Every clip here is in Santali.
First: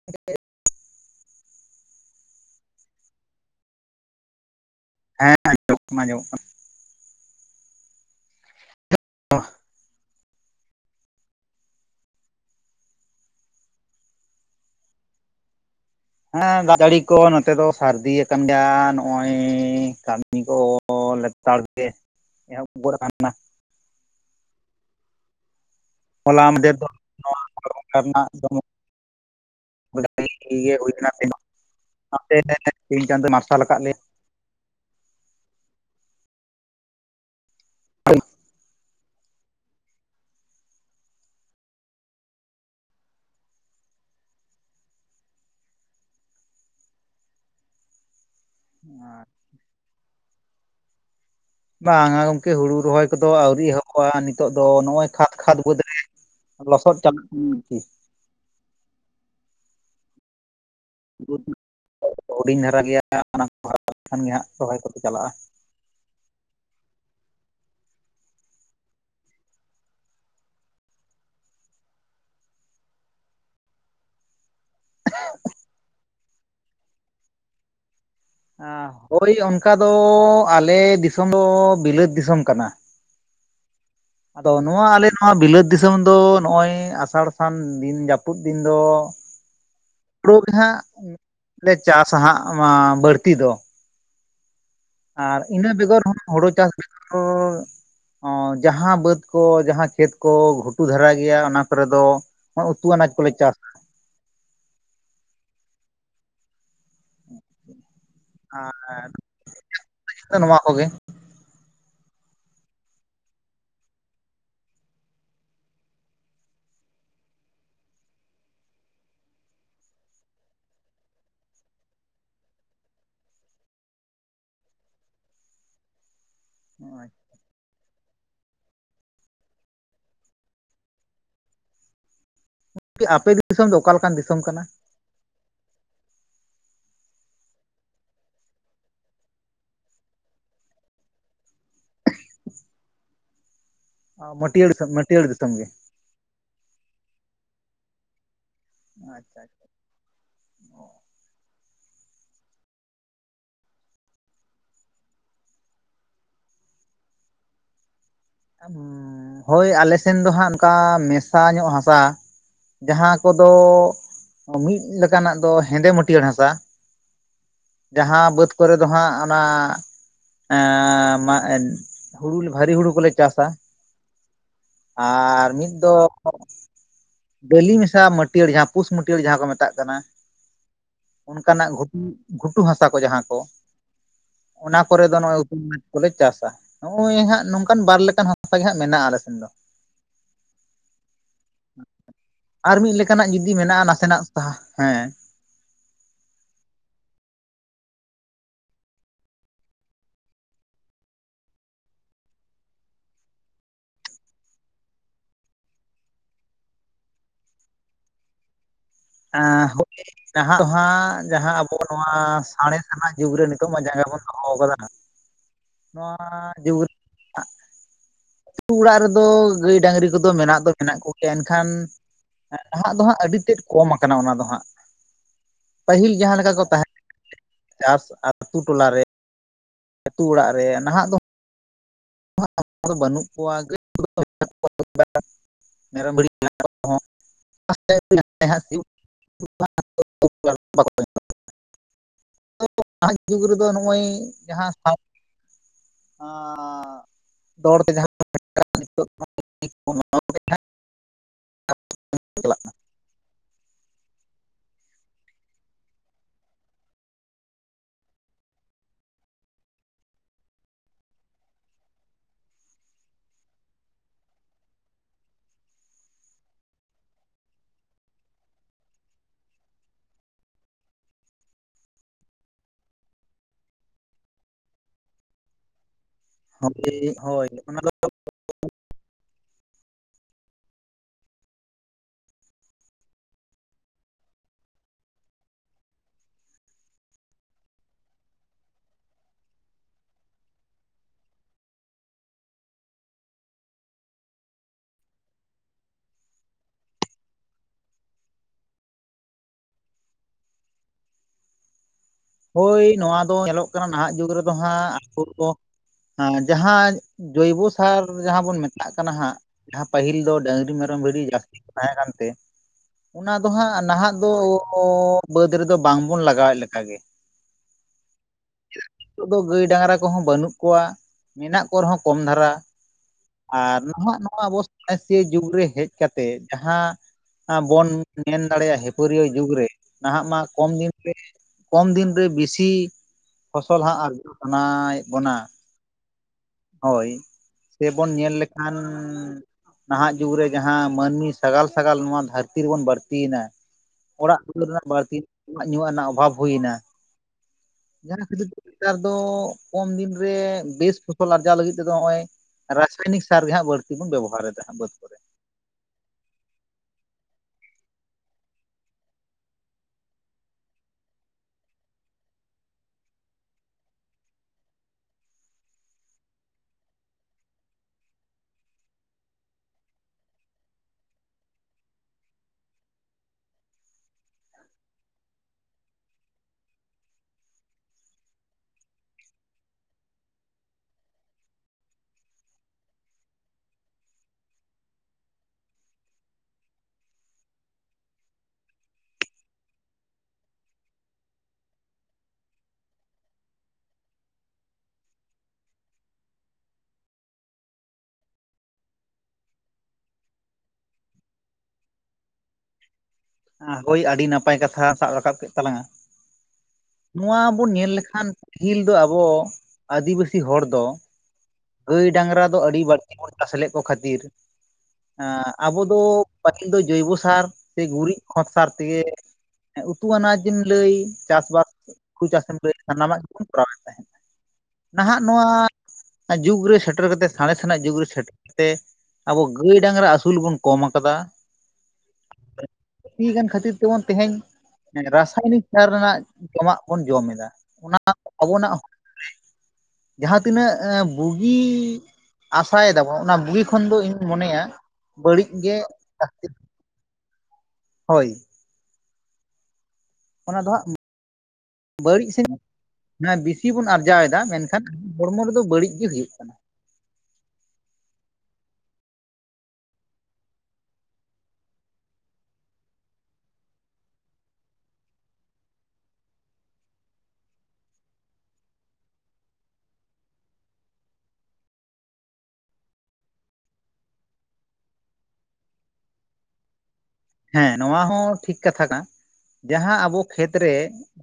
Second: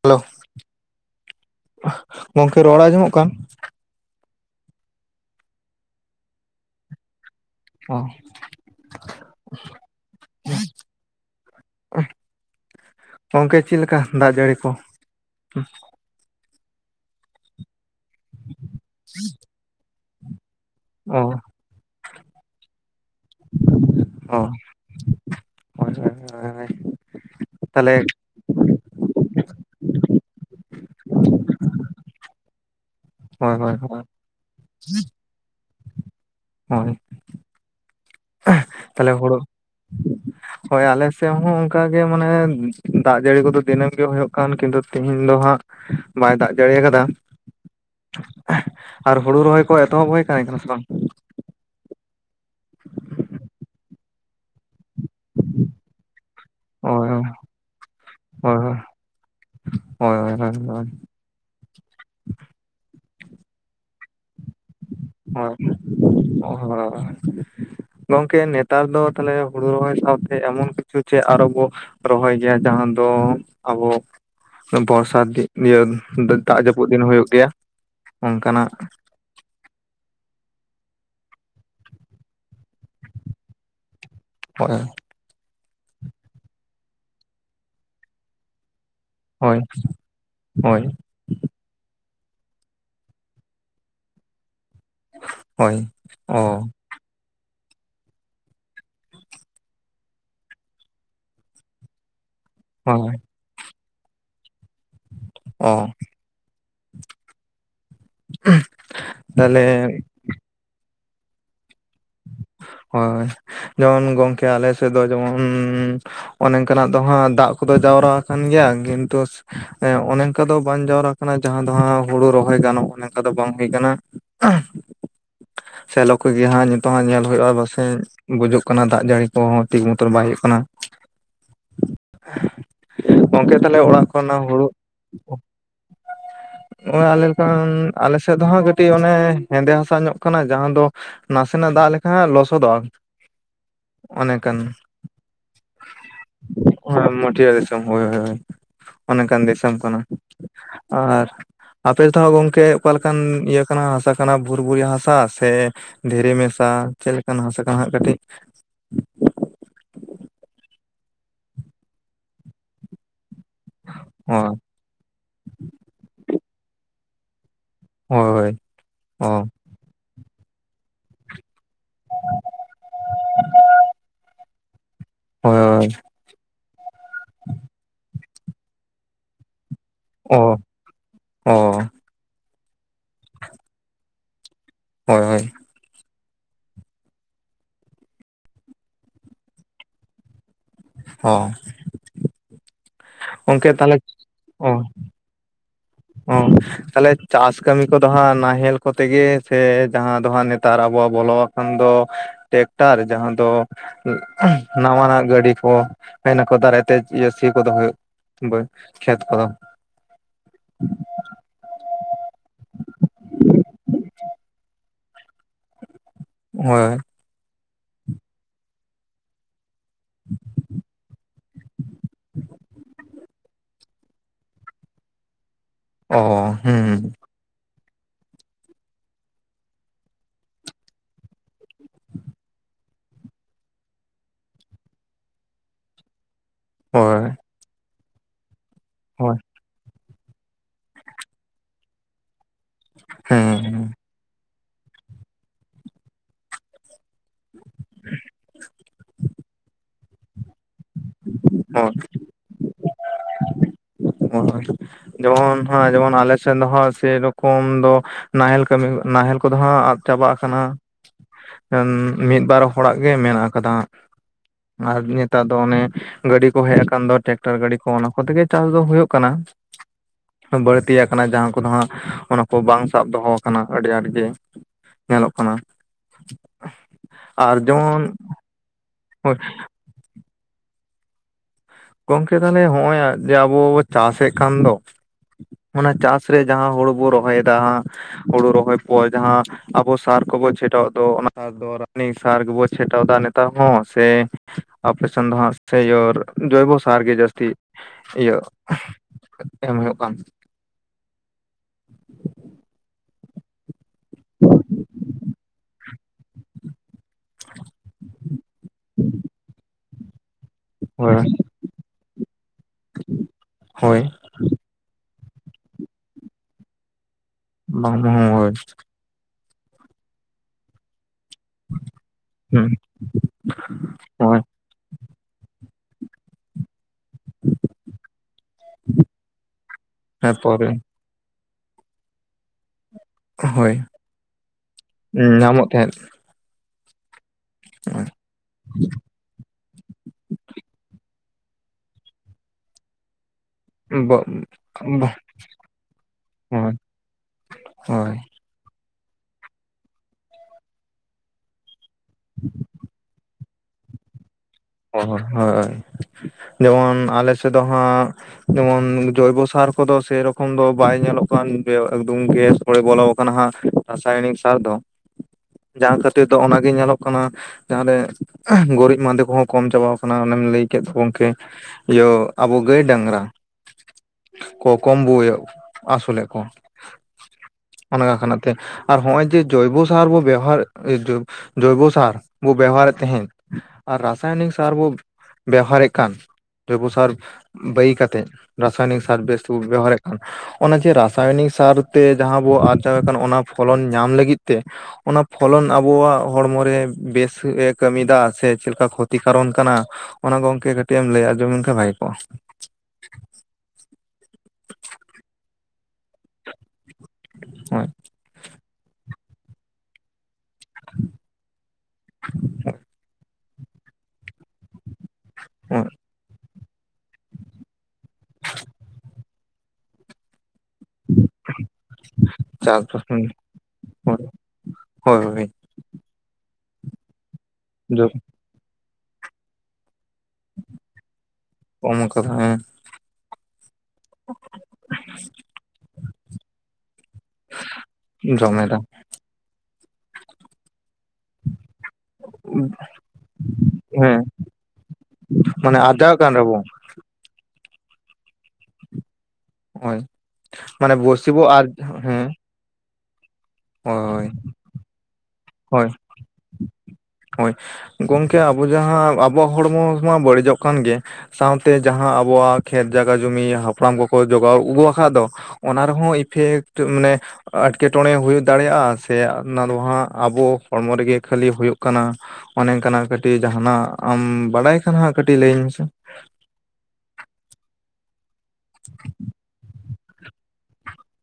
ᱦᱮᱞᱳ ᱜᱚᱝᱠᱮ ᱨᱚᱲ ᱟᱸᱡᱚᱢᱚᱜ ᱠᱟᱱ? ᱦᱮᱸ ᱟᱸᱡᱚᱢᱚᱜ ᱠᱟᱱᱟ ᱟᱸᱡᱚᱢᱚᱜ ᱠᱟᱱᱟ, ᱚ [unintelligible] ᱩᱸᱦ ᱜᱚᱝᱠᱮ ᱪᱮᱫ ᱞᱮᱠᱟ ᱫᱟᱜ ᱡᱟᱹᱲᱤ ᱠᱚ? ᱦᱮᱸ ᱫᱟᱜ ᱡᱟᱹᱲᱤ ᱠᱚ ᱱᱚᱛᱮ ᱫᱚ ᱥᱟᱨᱫᱤᱭᱟ ᱠᱟᱱ ᱜᱮᱭᱟ ᱱᱚᱜᱼᱚᱭ ᱠᱟᱹᱢᱤ ᱠᱚ ᱠᱚ ᱚ ᱞᱮᱛᱟᱲ ᱜᱮ ᱮᱦᱚᱵ ᱜᱚᱫ ᱠᱟᱱᱟ ᱾ ᱚ ᱦᱳᱭ ᱦᱳᱭ ᱦᱚᱞᱟ ᱦᱳᱭ ᱢᱟᱫᱷᱮᱨ ᱫᱚ ᱱᱚᱣᱟ ᱟᱥᱟᱲ ᱛᱟᱦᱚᱞᱮ ᱵᱚᱸᱜᱟ ᱨᱮᱱᱟᱜ ᱫᱚᱢ ᱤᱭᱟᱹ ᱦᱩᱭ ᱠᱟᱱᱟ ᱛᱮᱦᱮᱧᱚᱸᱜ ᱱᱚᱛᱮ ᱥᱤᱧ ᱪᱟᱸᱫᱳ ᱦᱳᱭ ᱢᱟᱨᱥᱟᱞ ᱦᱳᱭ ᱠᱟᱫ ᱞᱮᱭᱟ ᱦᱳᱭ ᱾ [unintelligible] [inaudible] ᱛᱟᱞᱦᱮ ᱦᱩᱲᱩ ᱦᱳᱭ ᱟᱞᱮ ᱥᱮᱫ ᱦᱚᱸ ᱚᱱᱠᱟ ᱜᱮ ᱢᱟᱱᱮ ᱫᱟᱜ ᱡᱟᱹᱲᱤ ᱠᱚᱫᱚ ᱫᱤᱱᱟᱹᱢ ᱜᱮ ᱦᱩᱭᱩᱜ ᱠᱟᱱ ᱠᱤᱱᱛᱩ ᱛᱮᱤᱦᱤᱧ ᱫᱚ ᱦᱟᱸᱜ ᱵᱟᱭ ᱫᱟᱜ ᱡᱟᱲᱤᱭᱟ ᱠᱟᱫᱟ ᱾ ᱮᱦ ᱟᱨ ᱦᱩᱲᱩ ᱨᱚᱦᱚᱭ ᱠᱚ ᱮᱛᱚᱦᱚᱵ ᱦᱩᱭ ᱠᱟᱸᱭ ᱠᱟᱱᱟ ᱥᱮ ᱵᱟᱝ? ᱵᱟᱝᱼᱟ ᱜᱚᱝᱠᱮ ᱦᱩᱲᱩ ᱨᱚᱦᱚᱭ ᱠᱚᱫᱚ ᱟᱹᱣᱨᱤ ᱮᱦᱚᱵᱚᱜ-ᱟ ᱱᱤᱛᱚᱜ ᱫᱚ ᱱᱚᱜᱼᱚᱭ ᱠᱷᱟᱫᱽ ᱠᱷᱟᱫᱽ ᱵᱟᱹᱫᱽ ᱨᱮ ᱞᱚᱥᱚᱫ ᱪᱟᱞᱩᱜ [unintelligible] ᱟᱨᱠᱤ, ᱦᱩᱸ ᱦᱩᱸ ᱦᱳᱭ ᱦᱳᱭ ᱩᱸ ᱩᱸ [unintelligible] ᱦᱩᱰᱤᱧ ᱫᱷᱟᱨᱟ ᱜᱮᱭᱟ [unintelligible] ᱦᱟᱸᱜ ᱨᱚᱦᱚᱭ ᱠᱚᱫᱚ ᱪᱟᱞᱟᱜᱼᱟ [unintelligible] ᱜᱚᱝᱠᱮ ᱱᱮᱛᱟᱨ ᱫᱚ ᱛᱟᱦᱚᱞᱮ ᱦᱩᱲᱩ ᱨᱚᱦᱚᱭ ᱥᱟᱶᱛᱮ ᱮᱢᱚᱱ ᱠᱤᱪᱷᱩ ᱪᱮᱫ ᱟᱨ ᱟᱵᱚ ᱨᱚᱦᱚᱭ ᱜᱮᱭᱟ ᱡᱟᱦᱟᱸ ᱫᱚ ᱟᱵᱚ ᱵᱚᱨᱥᱟ ᱫᱤᱱ ᱤᱭᱟ ᱫᱟᱜ ᱡᱟᱹᱯᱩᱫ ᱫᱤᱱ ᱦᱩᱭᱩᱜ ᱜᱮᱭᱟ ᱾ ᱦᱳᱭ ᱚᱱᱠᱟ ᱫᱚ ᱟᱞᱮ ᱫᱤᱥᱚᱢ ᱫᱚ ᱵᱤᱞᱟᱹᱛ ᱫᱤᱥᱚᱢ ᱠᱟᱱᱟ ᱾ ᱟᱫᱚ ᱦᱳᱭ ᱱᱚᱣᱟ ᱟᱞᱮ ᱱᱚᱣᱟ ᱵᱤᱞᱟᱹᱛ ᱫᱤᱥᱚᱢ ᱫᱚ ᱱᱚᱜᱼᱚᱭ ᱟᱥᱟᱲ ᱥᱟᱱ ᱫᱤᱱ ᱡᱟᱹᱯᱩᱫ ᱫᱤᱱ ᱫᱚ ᱦᱳᱭ ᱦᱩᱲᱳ ᱜᱮ ᱦᱟᱸᱜ ᱦᱳᱭ ᱞᱮ ᱪᱟᱥᱟ ᱦᱟᱸᱜ ᱵᱟᱹᱲᱛᱤ ᱫᱚ, ᱟᱨ ᱤᱱᱟᱹ ᱵᱮᱜᱚᱨ ᱦᱚᱸ ᱦᱩᱲᱩ ᱚ ᱪᱟᱥ ᱵᱮᱜᱚᱨ ᱦᱚᱸ ᱡᱟᱦᱟᱸ ᱵᱟᱹᱫᱽ ᱠᱚ ᱡᱟᱦᱟᱸ ᱠᱷᱮᱛ ᱠᱚ ᱜᱷᱩᱴᱩ ᱫᱷᱟᱨᱟ ᱜᱮᱭᱟ ᱚᱱᱟ ᱠᱚᱨᱮ ᱫᱚ ᱚᱱᱮ ᱩᱛᱩ ᱦᱳᱭ ᱟᱱᱟᱡ ᱠᱚᱞᱮ ᱪᱟᱥ ᱚ ᱛᱟᱦᱞᱮ ᱱᱚᱣᱟ ᱠᱚᱜᱮ, ᱦᱳᱭ ᱡᱮᱢᱚᱱ ᱜᱚᱝᱠᱮ ᱟᱞᱮ ᱥᱮᱫ ᱫᱚ ᱡᱮᱢᱚᱱ ᱚᱱᱮ ᱚᱱᱠᱟᱱᱟᱜ ᱫᱚ ᱦᱟᱸᱜ ᱫᱟᱜ ᱠᱚᱫᱚ ᱡᱟᱣᱨᱟᱣ ᱟᱠᱟᱱ ᱜᱮᱭᱟ, ᱠᱤᱱᱛᱩ ᱚᱱᱮ ᱚᱱᱠᱟ ᱫᱚ ᱵᱟᱝ ᱡᱟᱣᱨᱟ ᱠᱟᱱᱟ ᱡᱟᱦᱟᱸ ᱫᱚ ᱦᱩᱲᱩ ᱨᱚᱦᱚᱭ ᱜᱟᱱᱚᱜ-ᱟ ᱚᱱᱮ ᱚᱱᱠᱟ ᱫᱚ ᱵᱟᱝ ᱦᱩᱭ ᱟᱠᱟᱱᱟ ᱾ ᱥᱮᱞᱳ ᱠᱚᱜᱮ ᱜᱮ ᱦᱟᱸᱜ ᱱᱤᱛᱳᱜ ᱦᱟᱸᱜ ᱧᱮᱞ ᱦᱩᱭᱩᱜᱼᱟ ᱯᱟᱥᱮᱡ ᱜᱩᱡᱩᱜ ᱠᱟᱱᱟ ᱫᱟᱜ ᱡᱟᱹᱲᱤ ᱠᱚᱦᱚᱸ ᱴᱷᱤᱠ ᱢᱚᱛᱚᱱ ᱵᱟᱭ ᱦᱩᱭᱩᱜ ᱠᱟᱱᱟ ᱟᱯᱮ ᱾ ᱜᱚᱝᱠᱮ ᱫᱤᱥᱚᱢ ᱫᱚ ᱛᱟᱦᱞᱮ ᱚᱠᱟ ᱚᱲᱟᱜ ᱞᱮᱠᱟᱱ ᱫᱤᱥᱚᱢ ᱠᱚᱨᱮᱱᱟᱜ ᱠᱟᱱᱟ ᱦᱩᱲᱩ ᱱᱚᱜ-ᱚᱭ ᱟᱞᱮ ᱞᱮᱠᱟᱱ ᱟᱞᱮ ᱥᱮᱫ ᱫᱚ ᱦᱟᱸᱜ ᱠᱟᱹᱴᱤᱡ ᱚᱱᱮ ᱦᱮᱸᱫᱮ ᱦᱟᱥᱟ ᱧᱚᱜ ᱠᱟᱱᱟ ᱡᱟᱦᱟᱸ ᱫᱚ ᱱᱟᱥᱮ ᱱᱟᱥᱮ ᱱᱟᱜ ᱫᱟᱜ ᱞᱮᱠᱷᱟᱱ ᱞᱚᱥᱚᱫᱚᱜᱼᱟ ᱾ ᱢᱟᱹᱴᱤᱭᱟᱹ ᱫᱤᱥᱚᱢ ᱢᱟᱹᱴᱤᱭᱟᱹᱲ ᱫᱤᱥᱚᱢ ᱜᱮ ᱾ ᱦᱮᱸ ᱢᱟᱹᱴᱤᱭᱟ ᱫᱤᱥᱚᱢ ᱦᱳᱭ ᱦᱳᱭ ᱦᱳᱭ ᱾ ᱚᱱᱮ ᱟᱪᱪᱷᱟ ᱚᱱᱠᱟᱱ ᱟᱪᱪᱷᱟ᱾ ᱫᱤᱥᱚᱢ ᱠᱟᱱᱟ, ᱟᱨ ᱟᱯᱮ ᱥᱮᱫ ᱫᱚ ᱦᱚᱸᱜ ᱜᱚᱝᱠᱮ ᱚᱠᱟᱞᱮᱠᱟᱱ ᱤᱭᱟᱹ ᱠᱟᱱᱟ ᱦᱟᱥᱟ ᱠᱟᱱᱟ ᱵᱷᱩᱨ ᱵᱷᱩᱨᱤ ᱦᱟᱥᱟ ᱥᱮ ᱫᱷᱤᱨᱤ ᱢᱮᱥ ᱦᱟᱥᱟ ᱪᱮᱫ ᱞᱮᱠᱟᱱ ᱦᱟᱥᱟ ᱠᱟᱱᱟ ᱦᱟᱸᱜ ᱠᱟᱹᱴᱤᱡ ᱦᱳᱭ ᱟᱞᱮ ᱥᱮᱱ ᱫᱚ ᱦᱟᱸᱜ ᱚᱱᱠᱟ ᱢᱮᱥᱟ ᱧᱚᱜ ᱦᱟᱥᱟ᱾ ᱡᱟᱦᱟᱸ ᱠᱚᱫᱚ ᱦᱳᱭ ᱢᱤᱫ ᱞᱮᱠᱟᱱᱟᱜ ᱫᱚ ᱦᱮᱸᱫᱮ ᱢᱟᱹᱴᱭᱟᱹᱲ ᱦᱟᱥᱟ᱾ ᱡᱟᱦᱟᱸ ᱵᱟᱹᱫᱽ ᱦᱳᱭ ᱠᱚᱨᱮ ᱫᱚ ᱦᱟᱸᱜ ᱚᱱᱟ ᱦᱳᱭ ᱚ ᱮ ᱢᱟ ᱮ ᱦᱩᱲᱩ ᱵᱷᱟᱨᱤ ᱦᱩᱲᱩ ᱠᱚ ᱞᱮ ᱟᱨ ᱦᱳᱭ ᱢᱤᱫ ᱦᱳᱭ ᱫᱚ ᱰᱟᱹᱞᱤ ᱢᱮᱥᱟ ᱢᱟᱹᱴᱭᱟᱹᱲ ᱡᱟᱦᱟᱸ ᱯᱩᱥ ᱢᱟᱹᱴᱭᱟᱹᱲ ᱡᱟᱦᱟᱸ ᱠᱚ ᱢᱮᱛᱟᱜ ᱠᱟᱱᱟ᱾ ᱚ ᱚ ᱚᱱᱠᱟᱱᱟᱜ ᱜᱷᱩᱴᱩ ᱜᱷᱩᱴᱩ ᱦᱟᱥᱟ ᱠᱚ ᱡᱟᱦᱟᱸ ᱠᱚ ᱾ ᱚᱱᱟ ᱠᱚᱨᱮ ᱫᱚ ᱦᱳᱭ ᱱᱚᱜᱼᱚᱭ ᱦᱳᱭ ᱩᱛᱩ ᱠᱚᱞᱮ ᱪᱟᱥᱟ ᱱᱚᱜᱼᱚᱭ ᱦᱟᱸᱜ ᱱᱚᱝᱠᱟᱱ ᱵᱟᱨ ᱞᱮᱠᱟᱱ ᱦᱥᱟ ᱜᱮ ᱦᱟᱸᱜ ᱢᱮᱱᱟᱜᱼᱟ ᱟᱞᱮᱥᱮᱱ ᱫᱚ᱾ ᱚ ᱟᱨ ᱢᱤᱫᱮᱠᱟᱱᱟᱜ ᱡᱩᱫᱤ ᱜᱚᱝᱠᱮ ᱢᱮᱱᱟᱜ-ᱟ ᱛᱟᱦᱚᱞᱮ ᱱᱟᱥᱮᱱᱟᱜ ᱥᱟᱦᱟ ᱚ ᱦᱮᱸ᱾ ᱚ ᱛᱟᱦᱚᱞᱮ ᱪᱟᱥ ᱠᱟᱹᱢᱤ ᱠᱚᱫᱚ ᱦᱟᱸᱜ ᱱᱟᱦᱮᱞ ᱠᱚᱛᱮ ᱜᱮ ᱥᱮ ᱡᱟᱦᱟᱸ ᱫᱚ ᱦᱟᱸᱜ ᱱᱮᱛᱟᱨ ᱟᱵᱚᱣᱟᱜ ᱵᱚᱞᱚ ᱠᱷᱟᱱ ᱫᱚ ᱴᱮᱠᱴᱟᱨ ᱡᱟᱦᱟᱸ ᱫᱚ ᱱᱟᱣᱟᱱᱟᱜ ᱜᱟᱹᱰᱤ ᱠᱚ ᱦᱳᱭ ᱚᱱᱟᱠᱚ ᱫᱟᱨᱟᱭ ᱛᱮ ᱤᱭᱟ ᱥᱤ ᱠᱚᱫᱚ ᱦᱩᱭᱩᱜ ᱵᱟᱹᱫ ᱠᱷᱮᱛ ᱠᱚ ᱾ ᱱᱟᱦᱟᱜ ᱫᱚ ᱦᱟᱸᱜ ᱡᱟᱦᱟᱸ ᱟᱵᱚ ᱱᱚᱣᱟ ᱥᱟᱬᱮᱸᱥᱟᱱᱟᱜ ᱡᱩᱜᱽ ᱨᱮ ᱱᱤᱛᱚᱜ ᱢᱟ ᱡᱟᱸᱜᱟ ᱵᱚᱱ ᱫᱚᱦᱚ ᱟᱠᱟᱫᱟ ᱾ [inaudible] ᱱᱚᱣᱟ ᱡᱩᱜᱽ ᱦᱳᱭ ᱨᱮ ᱟᱛᱩ ᱚᱲᱟᱜ ᱨᱮᱫᱚ ᱜᱟᱹᱭ ᱰᱟᱹᱟᱝᱨᱤ ᱠᱚᱫᱚ ᱢᱮᱱᱟᱜ ᱫᱚ ᱢᱮᱱᱟᱜ ᱠᱚᱜᱮᱭᱟ ᱮᱱᱠᱷᱟᱱ ᱱᱟᱦᱟᱜ ᱫᱚ ᱦᱟᱸᱜ ᱟᱹᱰᱤ ᱛᱮᱫ ᱠᱚᱢ ᱟᱠᱟᱱᱟ ᱚᱱᱟ ᱫᱚ ᱦᱟᱸᱜ, ᱯᱟᱹᱦᱤᱞ ᱚ ᱡᱟᱦᱟᱸ ᱞᱮᱠᱟ ᱠᱚ ᱛᱟᱦᱮᱸᱜ ᱦᱩᱸ ᱪᱟᱥ ᱟᱛᱩ ᱴᱚᱞᱟ ᱨᱮ ᱟᱹᱛᱩ ᱚᱲᱟᱜ ᱨᱮ ᱱᱟᱦᱟᱜ ᱫᱚ [unintelligible] ᱵᱟᱹᱱᱩᱜ ᱠᱚᱣᱟ [unintelligible] ᱢᱮᱨᱚᱢ ᱵᱷᱤᱲᱤ ᱠᱚᱦᱚᱸ ᱦᱳᱭ [unintelligible] ᱦᱳᱭ [unintelligible] [unintelligible] ᱱᱟᱦᱟᱜ ᱡᱩᱜᱽ ᱨᱮᱫᱚ ᱦᱮᱸ ᱱᱚᱜᱼᱚᱭ ᱡᱟᱦᱟᱸ ᱟ ᱫᱚᱲ ᱛᱮ ᱡᱟᱦᱟᱸ [unintelligible] ᱦᱩᱸ ᱪᱟᱞᱟᱜ ᱚ ᱡᱮᱢᱚᱱ ᱦᱮᱸ ᱡᱮᱢᱚᱱ ᱟᱞᱮᱥᱮᱱ ᱦᱚᱸ ᱥᱮᱨᱚᱠᱚᱢ ᱫᱚ ᱱᱟᱦᱮᱞ ᱠᱟᱹᱢᱤ ᱱᱟᱦᱮᱞ ᱠᱚᱫᱚ ᱦᱟᱸᱜ ᱟᱫ ᱪᱟᱵᱟ ᱠᱟᱱᱟ᱾ ᱢᱤᱫ ᱵᱟᱨ ᱦᱚᱲᱟᱜ ᱜᱮ ᱢᱮᱱᱟᱜ ᱟᱠᱟᱫᱟ ᱾ ᱟᱨ ᱱᱮᱛᱟᱨ ᱫᱚ ᱚᱱᱮ ᱜᱟᱹᱰᱤ ᱠᱚ ᱦᱮᱡ ᱟᱠᱟᱱ ᱫᱚ ᱴᱨᱟᱠᱴᱟᱨ ᱜᱟᱹᱰᱤ ᱠᱚ ᱚᱱᱟ ᱠᱚᱛᱮ ᱜᱮ ᱪᱟᱥ ᱫᱚ ᱦᱩᱭᱩᱜ ᱠᱟᱱᱟ᱾ ᱵᱟᱹᱲᱛᱤᱭᱟ ᱟᱠᱟᱱᱟ ᱡᱟᱦᱟᱸ ᱠᱚᱫᱚ ᱦᱟᱸᱜ ᱚᱱᱟ ᱠᱚ ᱵᱟᱝ ᱥᱟᱵ ᱫᱚᱦᱚ ᱟᱠᱟᱱᱟ ᱟᱹᱰᱤ ᱟᱸᱴ ᱜᱮ ᱧᱮᱞᱚᱜ ᱠᱟᱱᱟ ᱾ ᱟᱞᱤᱧ [unintelligible] ᱦᱳᱭ ᱚᱱᱟ [unintelligible] ᱜᱚᱝᱠᱮ ᱛᱟᱦᱚᱞᱮ ᱱᱚᱜᱼᱚᱭ ᱡᱮ ᱟᱵᱚ ᱵᱚ ᱪᱟᱥᱼᱮᱫ ᱠᱟᱱ ᱫᱚ ᱚᱱᱟ ᱪᱟᱥᱨᱮ ᱡᱟᱦᱟᱸ ᱦᱩᱲᱩ ᱵᱚ ᱨᱚᱦᱚᱭ ᱮᱫᱟ ᱦᱩᱲᱩ ᱨᱚᱦᱚᱭ ᱯᱚᱨ ᱡᱟᱦᱟᱸ ᱟᱵᱚ ᱥᱟᱨ ᱠᱚᱵᱚ ᱪᱷᱟᱴᱟᱣ ᱫᱚ ᱚᱱᱟ ᱫᱚ ᱨᱟᱱᱤ ᱥᱟᱨ ᱜᱮᱵᱚ ᱪᱷᱟᱴᱟᱣᱮᱫᱟ ᱱᱮᱛᱟᱨ ᱦᱚᱸ ᱥᱮᱼᱼ ᱟᱯᱮᱥᱮᱱ ᱫᱚ ᱦᱟᱸᱜ ᱥᱮᱜᱮᱨ, ᱡᱚᱭᱵᱚ ᱥᱟᱨ ᱜᱮ ᱡᱟᱹᱥᱛᱤ ᱤᱭᱟᱹ ᱮᱢ ᱦᱩᱭᱩᱜ ᱠᱟᱱᱼᱼ ᱦᱳᱭ ᱱᱚᱣᱟ ᱫᱚ ᱧᱮᱞᱚᱜ ᱠᱟᱱᱟ ᱱᱟᱦᱟᱜ ᱡᱩᱜᱽ ᱨᱮᱫᱚ ᱦᱟᱸᱜ [unintelligible] ᱡᱟᱦᱟᱸ ᱡᱚᱭᱵᱚ ᱥᱟᱨ ᱡᱟᱦᱟᱸ ᱵᱚᱱ ᱢᱮᱛᱟᱜ ᱠᱟᱱᱟ ᱦᱟᱸᱜ ᱡᱟᱦᱟᱸ ᱯᱟᱹᱦᱤᱞ ᱫᱚ ᱰᱟᱝᱨᱤᱼᱼ ᱢᱮᱨᱚᱢ ᱦᱳᱭ ᱵᱷᱤᱲᱤ ᱡᱟᱹᱥᱛᱤ ᱠᱚ ᱛᱟᱦᱮᱸ ᱠᱟᱱᱛᱮ ᱚᱱᱟ ᱫᱚ ᱦᱟᱸᱜ ᱦᱳᱭ ᱱᱟᱦᱟᱜ ᱫᱚᱼᱼ ᱟᱵᱚ ᱵᱟᱹᱫᱽ ᱨᱮᱫᱚ ᱵᱟᱝᱵᱚᱱ ᱞᱟᱜᱟᱣᱮᱫ ᱞᱮᱠᱟ ᱜᱮ ᱵᱟᱝ [unintelligible] ᱱᱤᱛᱚᱜ ᱫᱚ ᱜᱟᱹᱭ ᱰᱟᱝᱨᱟ ᱠᱚᱦᱚᱸ ᱵᱟᱹᱱᱩᱜ ᱠᱚᱣᱟ᱾ ᱢᱮᱱᱟᱜ ᱠᱚ ᱨᱮᱦᱚᱸ ᱠᱚᱢ ᱫᱷᱟᱨᱟ ᱦᱩᱸ ᱟᱨ ᱱᱟᱦᱟᱜ ᱦᱳᱭ ᱱᱚᱣᱟ ᱚᱵᱚᱼᱼ ᱟᱹᱛᱩ ᱡᱩᱜᱽ ᱨᱮ ᱦᱮᱡ ᱠᱟᱛᱮ ᱡᱟᱦᱟᱸ ᱵᱚᱱ ᱢᱮᱱ ᱫᱟᱲᱮᱭᱟᱜ ᱦᱮᱯᱟᱹᱨᱤᱭᱟᱹ ᱡᱩᱜᱽ ᱨᱮ ᱱᱟᱦᱟᱜ ᱢᱟ ᱠᱚᱢ ᱛᱟᱨᱯᱚᱨᱮ ᱫᱤᱱ ᱨᱮ ᱠᱚᱢ ᱫᱤᱱᱨᱮ ᱵᱮᱥᱤᱼᱼ ᱯᱷᱚᱥᱚᱞ ᱦᱳᱭ ᱦᱟᱸᱜ ᱟᱨᱡᱟᱣ ᱥᱟᱱᱟᱭᱮᱫ ᱵᱚᱱᱟ ᱧᱟᱢᱚᱜ ᱛᱟᱦᱮᱸᱫ ᱦᱳᱭ ᱥᱮᱵᱚᱱ ᱧᱮᱞ ᱞᱮᱠᱷᱟᱱ ᱱᱟᱦᱟᱜ ᱡᱩᱜᱽ ᱨᱮ ᱡᱟᱦᱟᱸ ᱢᱟᱹᱱᱢᱤᱼᱼ ᱥᱟᱜᱟᱞ ᱥᱟᱜᱟᱞ ᱱᱚᱣᱟ ᱫᱷᱟᱹᱨᱛᱤ ᱨᱮᱵᱚᱱ ᱵᱟᱹᱲᱛᱤ ᱭᱮᱱᱟ᱾ ᱦᱳᱭ ᱚᱲᱟᱜ ᱫᱩᱣᱟᱹᱨ ᱨᱮᱱᱟᱜ ᱵᱟᱹᱲᱛᱤ ᱡᱚᱢᱟᱜ ᱧᱩᱣᱟᱜ ᱨᱮᱱᱟᱜ ᱚᱵᱷᱟᱵᱽ ᱦᱩᱭ ᱮᱱᱟ, ᱦᱳᱭ ᱡᱟᱦᱟᱸ ᱠᱷᱟᱹᱛᱤᱨ ᱛᱮ ᱱᱮᱛᱟᱨ ᱫᱚ ᱠᱚᱢ ᱫᱤᱱ ᱨᱮ ᱵᱮᱥᱼᱼ ᱯᱷᱚᱥᱚᱞ ᱟᱨᱡᱟᱣ ᱞᱟᱹᱜᱤᱫ ᱛᱮᱫ ᱱᱚᱜᱼᱚᱭ ᱨᱟᱥᱟᱭᱱᱤᱠ ᱥᱟᱨ ᱜᱮ ᱦᱟᱸᱜ ᱵᱟᱹᱲᱛᱤ ᱵᱚᱱ ᱵᱮᱵᱚᱦᱟᱨᱮᱫ ᱮᱫᱟ᱾ ᱦᱟᱸᱜ ᱵᱟᱹᱫᱽ ᱠᱚᱨᱮ ᱦᱳᱭ ᱡᱮᱢᱚᱱ ᱟᱞᱮᱥᱮᱫ ᱫᱚ ᱦᱟᱸᱜᱼᱼ ᱡᱮᱢᱚᱱ ᱡᱚᱭᱵᱚ ᱥᱟᱨ ᱠᱚᱫᱚ ᱥᱮᱨᱚᱠᱚᱢ ᱫᱚ ᱵᱟᱭ ᱧᱮᱞᱚᱜ ᱠᱟᱱ ᱜᱮ ᱮᱠᱫᱚᱢ ᱜᱮᱥ ᱥᱮ ᱵᱚᱞᱚ ᱟᱠᱟᱱᱟ ᱦᱟᱸᱜ ᱨᱟᱥᱟᱭᱚᱱᱤᱠ ᱥᱟᱨ ᱫᱚ ᱡᱟᱦᱟᱸ ᱠᱷᱟᱹᱛᱤᱨ ᱫᱚ ᱚᱱᱟᱜ ᱜᱮ ᱧᱮᱞᱚᱜ ᱠᱟᱱᱟ ᱡᱟᱦᱟᱸᱨᱮ ᱜᱩᱨᱤᱡ ᱢᱟᱸᱫᱮ ᱠᱚᱦᱚᱸᱼᱼ ᱠᱚᱢ ᱪᱟᱵᱟᱣ ᱟᱠᱟᱱᱟ ᱚᱱᱟᱮᱢ ᱞᱟᱹᱭ ᱠᱮᱫ ᱛᱟᱵᱚᱢᱠᱮ ᱤᱭᱟᱹ ᱟᱵᱚ ᱜᱟᱹᱭ ᱰᱟᱝᱨᱟ ᱠᱚ ᱠᱚᱢᱵᱮᱫ ᱟᱹᱥᱩᱞᱮᱫ ᱠᱚᱣᱟ᱾ [unintelligible] ᱠᱷᱚᱱᱟᱜ ᱜᱮ ᱟᱨ ᱱᱚᱜᱼᱚᱭ ᱡᱮ ᱡᱚᱭᱵᱚᱚᱥᱟᱨ ᱵᱚ ᱵᱮᱣᱦᱟᱨᱼᱼ ᱡᱚᱭᱵᱚᱥᱟᱨ ᱵᱚ ᱵᱮᱣᱦᱟᱨᱮᱫ ᱛᱟᱦᱮᱸᱫ ᱟᱨ ᱨᱟᱥᱼᱼ ᱨᱟᱥᱟᱭᱚᱱᱤᱠ ᱥᱟᱨ ᱵᱚ ᱵᱮᱣᱦᱟᱨᱮᱫ ᱠᱟᱱ ᱡᱚᱭᱵᱚ ᱥᱟᱨᱼᱼ ᱵᱟᱹᱜᱤ ᱠᱟᱛᱮᱫ ᱨᱟᱥᱟᱭᱚᱱᱤᱠ ᱥᱟᱨ ᱵᱮᱥ ᱛᱮᱵᱚᱱ ᱵᱮᱵᱚᱦᱟᱨᱮᱫ ᱠᱟᱱᱼᱼ ᱚᱱᱮ ᱡᱮ ᱨᱟᱥᱟᱭᱚᱱᱤᱠ ᱥᱟᱨᱛᱮ ᱡᱟᱦᱟᱸ ᱵᱚ ᱟᱨᱡᱟᱣ ᱮ ᱠᱟᱱ ᱚᱱᱟ ᱯᱷᱚᱞᱚᱱ ᱧᱟᱢ ᱞᱟᱹᱜᱤᱫ ᱛᱮ ᱚᱱᱟ ᱯᱷᱚᱞᱚᱱ ᱟᱵᱚᱣᱟᱜ ᱦᱚᱲᱢᱚ ᱨᱮ ᱵᱮᱥ ᱜᱮ ᱠᱟᱹᱢᱤ ᱫᱟ ᱥᱮ ᱪᱮᱫᱠᱟ ᱠᱷᱚᱛᱼᱼ ᱛᱤ ᱠᱟᱨᱚᱱ ᱠᱟᱱᱟ ᱚᱱᱟ ᱜᱚᱝᱠᱮ ᱠᱟᱹᱴᱤᱡ ᱮᱢ ᱞᱟᱹᱭ ᱟᱡᱚᱢ ᱤᱧ ᱠᱷᱟᱱ ᱵᱷᱟᱜᱮ ᱠᱚᱜᱼᱟ? ᱦᱳᱭ ᱟᱹᱰᱤ ᱱᱟᱯᱟᱭ ᱠᱟᱛᱷᱟ ᱥᱟᱵ ᱨᱟᱠᱟᱵ ᱠᱮᱫ ᱛᱟᱞᱟᱝᱼᱟ ᱱᱚᱣᱟ ᱵᱚᱱ ᱦᱳᱭ ᱧᱮᱞ ᱞᱮᱠᱷᱟᱱᱼᱼ ᱯᱟᱹᱦᱤᱞ ᱫᱚ ᱟᱵᱚ ᱟᱹᱫᱤᱵᱟᱹᱥᱤ ᱦᱚᱲ ᱫᱚ, ᱜᱟᱹᱭ ᱰᱟᱝᱨᱟ ᱫᱚ ᱟᱹᱰᱤ ᱵᱟᱹᱲᱛᱤ ᱵᱚᱱ ᱪᱟᱥ ᱞᱮᱫ ᱠᱚ ᱠᱷᱟᱹᱛᱤᱨ ᱟᱵᱚ ᱦᱳᱭ ᱫᱚ ᱯᱟᱹᱦᱤᱞ ᱫᱚ ᱡᱚᱭᱵᱚ ᱥᱟᱨ ᱥᱮ ᱜᱩᱨᱤᱡ ᱠᱷᱚᱸᱫᱽ ᱥᱟᱨ ᱛᱮᱜᱮᱼᱼ ᱦᱮᱸ ᱩᱛᱩ ᱟᱱᱟᱡᱽ ᱵᱮᱱ ᱞᱟᱹᱭ ᱪᱟᱥᱵᱟᱥ ᱦᱟᱹᱲᱩ ᱪᱟᱹᱥ ᱮᱢ ᱞᱟᱹᱭ ᱪᱟᱥᱵᱟᱥ ᱥᱟᱱᱟᱢᱟᱜ ᱜᱮᱵᱚᱱ ᱠᱚᱨᱟᱣᱮᱫ ᱛᱟᱦᱮᱸᱫ ᱦᱳᱭ ᱱᱟᱦᱟᱜ ᱦᱳᱭ ᱱᱚᱣᱟᱼᱼ ᱦᱳᱭ ᱡᱩᱜ ᱨᱮ ᱥᱮᱴᱮᱨ ᱠᱟᱛᱮ ᱥᱟᱬᱮᱥ ᱱᱟᱜ ᱡᱩᱜᱽ ᱨᱮ ᱡᱚᱢ ᱥᱮᱴᱮᱨ ᱠᱟᱛᱮ ᱟᱵᱚ ᱜᱟᱹᱭ ᱰᱟᱝᱨᱟᱹᱼᱼ ᱩᱥᱩᱞ ᱵᱚᱱ ᱠᱚᱢ ᱠᱟᱫᱟ ᱠᱚᱢ ᱠᱟᱫᱟ ᱦᱮᱸ [unintelligible] ᱠᱟᱱ ᱠᱷᱟᱹᱛᱤᱨ ᱛᱮᱵᱚᱱ ᱛᱮᱦᱮᱧ ᱨᱟᱥᱟᱭᱚᱱᱤᱠ ᱥᱟᱨ ᱨᱮᱱᱟᱜ ᱡᱚᱢᱟᱜ ᱵᱚᱱ ᱡᱚᱢ ᱮᱫᱟ ᱚᱱᱟ ᱟᱵᱚᱱᱟᱜ ᱡᱚᱢᱮᱫᱟ ᱡᱟᱦᱟᱸ ᱛᱤᱱᱟᱹᱜ ᱵᱩᱜᱤ ᱟᱥᱟᱭ ᱫᱟ ᱵᱚᱱ ᱚᱱᱟ ᱵᱩᱜᱤ ᱠᱷᱚᱱ ᱫᱚ ᱤᱧ ᱦᱮᱸ ᱫᱚᱧ ᱢᱚᱱᱮᱭᱟ᱾ ᱵᱟᱹᱲᱤᱡ ᱜᱮ ᱢᱟᱱᱮ ᱟᱨᱡᱟᱣ ᱠᱟᱱ ᱡᱟᱥᱼᱼ ᱨᱮᱵᱚ ᱦᱳᱭ ᱱᱟᱜᱼᱚᱭ ᱚᱱᱟ ᱫᱚ ᱢᱟᱱᱮ ᱵᱚᱥᱤᱵᱚ ᱟᱨ ᱦ ᱦᱮᱸ ᱦᱮᱸ ᱵᱤᱥᱤ ᱵᱚᱱ ᱟᱨᱡᱟᱣ ᱦᱳᱭ ᱮᱫᱟ ᱢᱮᱱᱠᱷᱟᱱ ᱦᱚᱲᱢᱚ ᱨᱮᱫᱚ ᱦᱳᱭ ᱵᱟᱹᱲᱤᱡ ᱜᱮ ᱦᱩᱭᱩᱜ ᱠᱟᱱᱟ ᱾ ᱦᱳᱭ ᱜᱚᱝᱠᱮ ᱟᱵᱚ ᱡᱟᱦᱟᱸ ᱟᱵᱚᱣᱟᱜ ᱦᱚᱲᱢᱚ ᱢᱟ ᱵᱟᱹᱲᱤᱡᱚᱜ ᱠᱟᱱ ᱜᱮ, ᱥᱟᱶᱛᱮ ᱡᱟᱦᱟᱸ ᱟᱵᱚᱣᱟᱜ ᱠᱷᱮᱛ ᱡᱟᱜᱟ, ᱡᱩᱢᱤ ᱦᱟᱯᱲᱟᱢ ᱠᱚᱠᱚ ᱡᱚᱜᱟᱣ ᱟᱹᱜᱩ ᱟᱠᱟᱫ ᱫᱚ, ᱚᱱᱟ ᱨᱮᱦᱚᱸ ᱤᱯᱷᱮᱠᱴ ᱢᱟᱱᱮ ᱮᱴᱠᱮᱴᱚᱬᱮ ᱦᱩᱭ ᱫᱟᱲᱮᱭᱟᱜᱼᱟ ᱥᱮ ᱚᱱᱟ ᱫᱚ ᱦᱟᱸᱜ ᱟᱵᱚ ᱦᱚᱲᱢᱚ ᱨᱮᱜᱮ ᱠᱷᱟᱹᱞᱤ ᱦᱩᱭᱩᱜ ᱠᱟᱱᱟ ᱚᱱᱮ ᱚᱱᱠᱟᱱᱟᱜ ᱠᱟᱹᱴᱤᱡ ᱡᱟᱦᱟᱱᱟᱜ ᱟᱢ ᱵᱟᱲᱟᱭ ᱠᱷᱟᱱ ᱦᱟᱸᱜ ᱠᱟᱹᱴᱤᱡ ᱞᱟᱹᱭᱟᱹᱧ ᱢᱮᱥᱮ ᱾ ᱦᱮᱸ ᱱᱚᱣᱟ ᱦᱚᱸ ᱴᱷᱤᱠ ᱠᱟᱛᱷᱟ ᱠᱟᱱᱟ ᱡᱟᱦᱟᱸ ᱟᱵᱚ ᱠᱷᱮᱛ ᱨᱮ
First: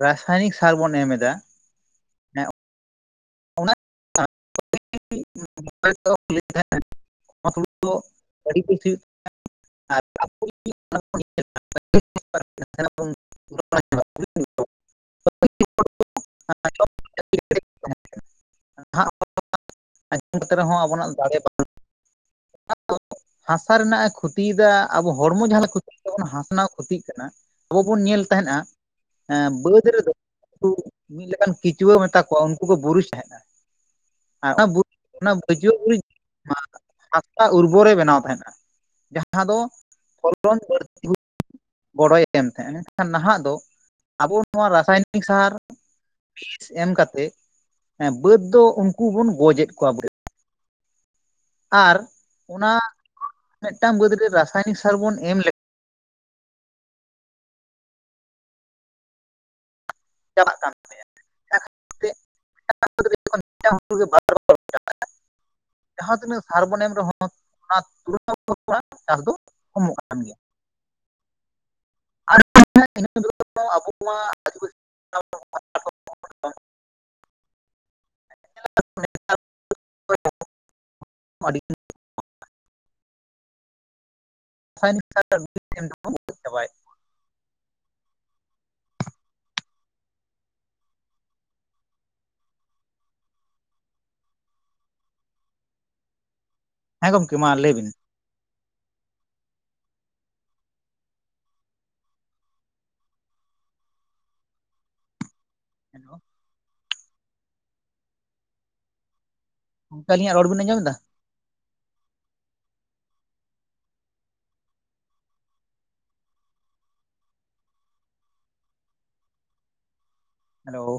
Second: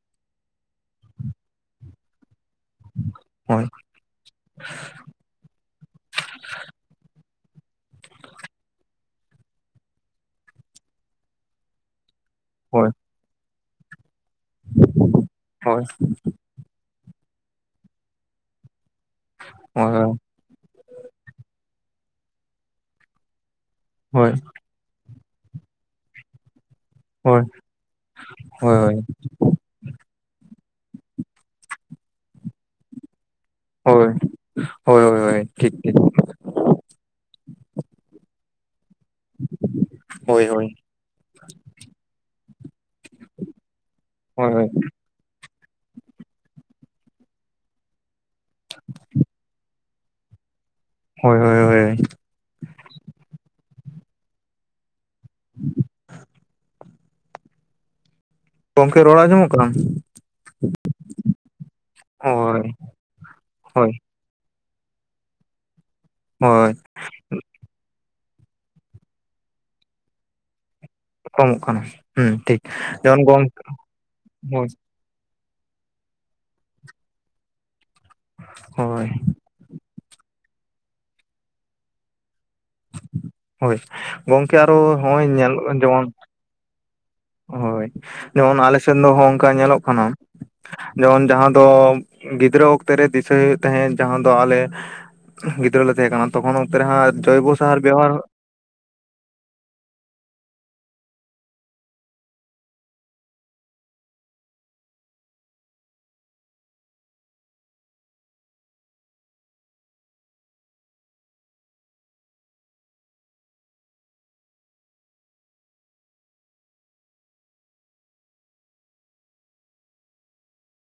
ᱨᱟᱥᱟᱭᱱᱤᱠ ᱥᱟᱨ ᱵᱚ ᱮᱢ ᱮᱫᱟ ᱦᱳᱭ ᱾ ᱚᱱᱟ [unintelligible] [unintelligible] ᱦᱳᱭ [unintelligible] ᱦᱳᱭ [unintelligible] [unintelligible] ᱮᱱᱛᱮ ᱨᱮᱦᱚᱸ ᱟᱵᱚᱱᱟᱜ ᱫᱟᱲᱮ [unintelligible] ᱦᱟᱥᱟ ᱨᱮᱱᱟᱜ ᱮ ᱦᱳᱭ ᱠᱟᱷᱩᱛᱤᱭᱫᱟ ᱟᱵᱚ ᱦᱚᱲᱢᱚ ᱡᱟᱦᱟᱸ ᱞᱮᱠᱟ ᱠᱷᱩᱛᱤᱜ ᱛᱟᱵᱚᱱᱟ ᱦᱟᱥᱱᱟ ᱠᱷᱩᱛᱤᱜ ᱠᱟᱱᱟ ᱦᱳᱭ ᱟᱵᱚ ᱵᱚᱱ ᱧᱮᱞ ᱛᱟᱦᱮᱸᱱᱟ ᱦᱳᱭ ᱵᱟᱹᱫᱽ ᱨᱮᱫᱚ ᱩᱱᱠᱩ ᱢᱤᱫ ᱞᱮᱠᱟᱱ ᱠᱤᱪᱩᱣᱟᱹ ᱢᱮᱛᱟ ᱠᱚᱣᱟ ᱩᱱᱠᱩ ᱠᱚ ᱜᱩᱨᱤᱡ ᱛᱟᱦᱮᱸᱱᱟ ᱾ ᱦᱳᱭ ᱦᱳᱭ ᱦᱳᱭ ᱦᱳᱭ ᱴᱷᱤᱠ ᱴᱷᱤᱠ ᱦᱟ ᱦᱟᱥᱟ ᱩᱨᱵᱚᱨᱮ ᱵᱮᱱᱟᱣ ᱛᱟᱦᱮᱸᱱᱟ ᱡᱟᱦᱟᱸ ᱫᱚ [unintelligible] ᱦᱳᱭ ᱵᱟᱹᱲ ᱦᱳᱭ [unintelligible] ᱜᱚᱲᱚᱭ ᱮᱢ ᱛᱟᱦᱮᱸᱜ ᱢᱮᱱᱠᱷᱟᱱ ᱱᱟᱦᱟᱜ ᱫᱚ ᱟᱵᱚ ᱦᱳᱭ ᱱᱚᱣᱟ ᱨᱟᱥᱟᱭᱮᱱ [unintelligible] ᱥᱟᱦᱟᱨ ᱵᱤᱡ ᱮᱢ ᱠᱟᱛᱮ ᱮ ᱵᱟᱹᱫᱽ ᱫᱚ ᱩᱱ ᱩᱱᱠᱩ ᱵᱚᱱ ᱜᱚᱡᱮᱫ ᱠᱚᱣᱟ ᱵ ᱦᱳᱭ ᱦᱳᱭ ᱦᱳᱭ ᱟᱨ ᱦᱳᱭ ᱚᱱᱟ ᱢᱤᱫᱴᱟᱝ ᱵᱟᱹᱫᱽ ᱨᱮ ᱨᱟᱥᱟᱭᱱᱤᱠ ᱥᱟᱨ ᱵᱚᱱ ᱮᱢ ᱞᱮ ᱜᱚᱢᱠᱮ ᱨᱚᱲ ᱟᱸᱡᱚᱢᱚᱜ ᱠᱟᱱᱟ? ᱪᱟᱵᱟᱜ ᱠᱟᱱ ᱦᱳᱭ ᱢᱤᱫᱴᱟᱝ ᱦᱳᱭ ᱾ [unintelligible] ᱡᱟᱦᱟᱸ ᱛᱤᱱᱟᱹᱜ ᱦᱳᱭ ᱥᱟᱨᱵᱚᱱ ᱮᱢ ᱨᱮᱦᱚᱸ [unintelligible] ᱪᱟᱥ ᱫᱚ ᱠᱚᱢᱚᱜ ᱠᱟᱱ ᱜᱮᱭᱟ ᱾ ᱠᱚᱢᱚᱜ ᱠᱟᱱᱟ ᱦᱮᱸ ᱴᱷᱤᱠ ᱡᱮᱢᱚᱱ ᱜᱚᱝᱠᱮ ᱟᱵᱚ ᱢᱟ ᱦᱳᱭ ᱾ [unintelligible] ᱦᱳᱭ ᱾ [unintelligible] ᱦᱳᱭ ᱜᱚᱝᱠᱮ ᱟᱨᱚ ᱨᱟᱥᱟᱭᱱᱤᱠ ᱦᱚᱸᱜᱼᱚᱭ ᱧᱮᱞᱚᱜᱼᱟ ᱥᱟᱨ ᱮᱢ ᱡᱮᱢᱚᱱ ᱛᱮᱵᱚᱱ ᱜᱚᱡ ᱪᱟᱵᱟᱭᱮᱫ ᱦᱳᱭ ᱡᱮᱢᱚᱱ ᱟᱞᱮᱥᱮᱱ ᱫᱚ ᱱᱚᱜ ᱚᱱᱠᱟ ᱧᱮᱞᱚᱜ ᱠᱟᱱᱟ ᱡᱮᱢᱚᱱ ᱡᱟᱦᱟᱸ ᱫᱚ ᱜᱤᱫᱽᱨᱟᱹ ᱚᱠᱛᱮ ᱨᱮ ᱫᱤᱥᱟᱹᱭ ᱦᱩᱭᱩᱜ ᱛᱟᱦᱮᱸᱫ ᱡᱟᱦᱟᱸ ᱫᱚ ᱟᱞᱮ ᱜᱤᱫᱽᱨᱟᱹ ᱞᱮ ᱛᱟᱦᱮᱸ ᱠᱟᱱᱟ ᱛᱚᱠᱷᱚᱱ ᱚᱱᱛᱮ ᱨᱮ ᱦᱮᱸ ᱦᱟᱸ ᱜᱚᱢᱠᱮ ᱢᱟ ᱡᱚᱭᱵᱚ ᱞᱟᱹᱭ ᱥᱟᱨ ᱵᱤᱱ ᱵᱮᱣᱦᱟᱨ ᱦᱮᱞᱳ ᱾ ᱜᱚᱢᱠᱮ ᱟᱹᱞᱤᱧᱟᱜ ᱨᱚᱲ ᱵᱮᱱ ᱟᱸᱡᱚᱢ ᱮᱫᱟ? ᱦᱮᱞᱳ ᱾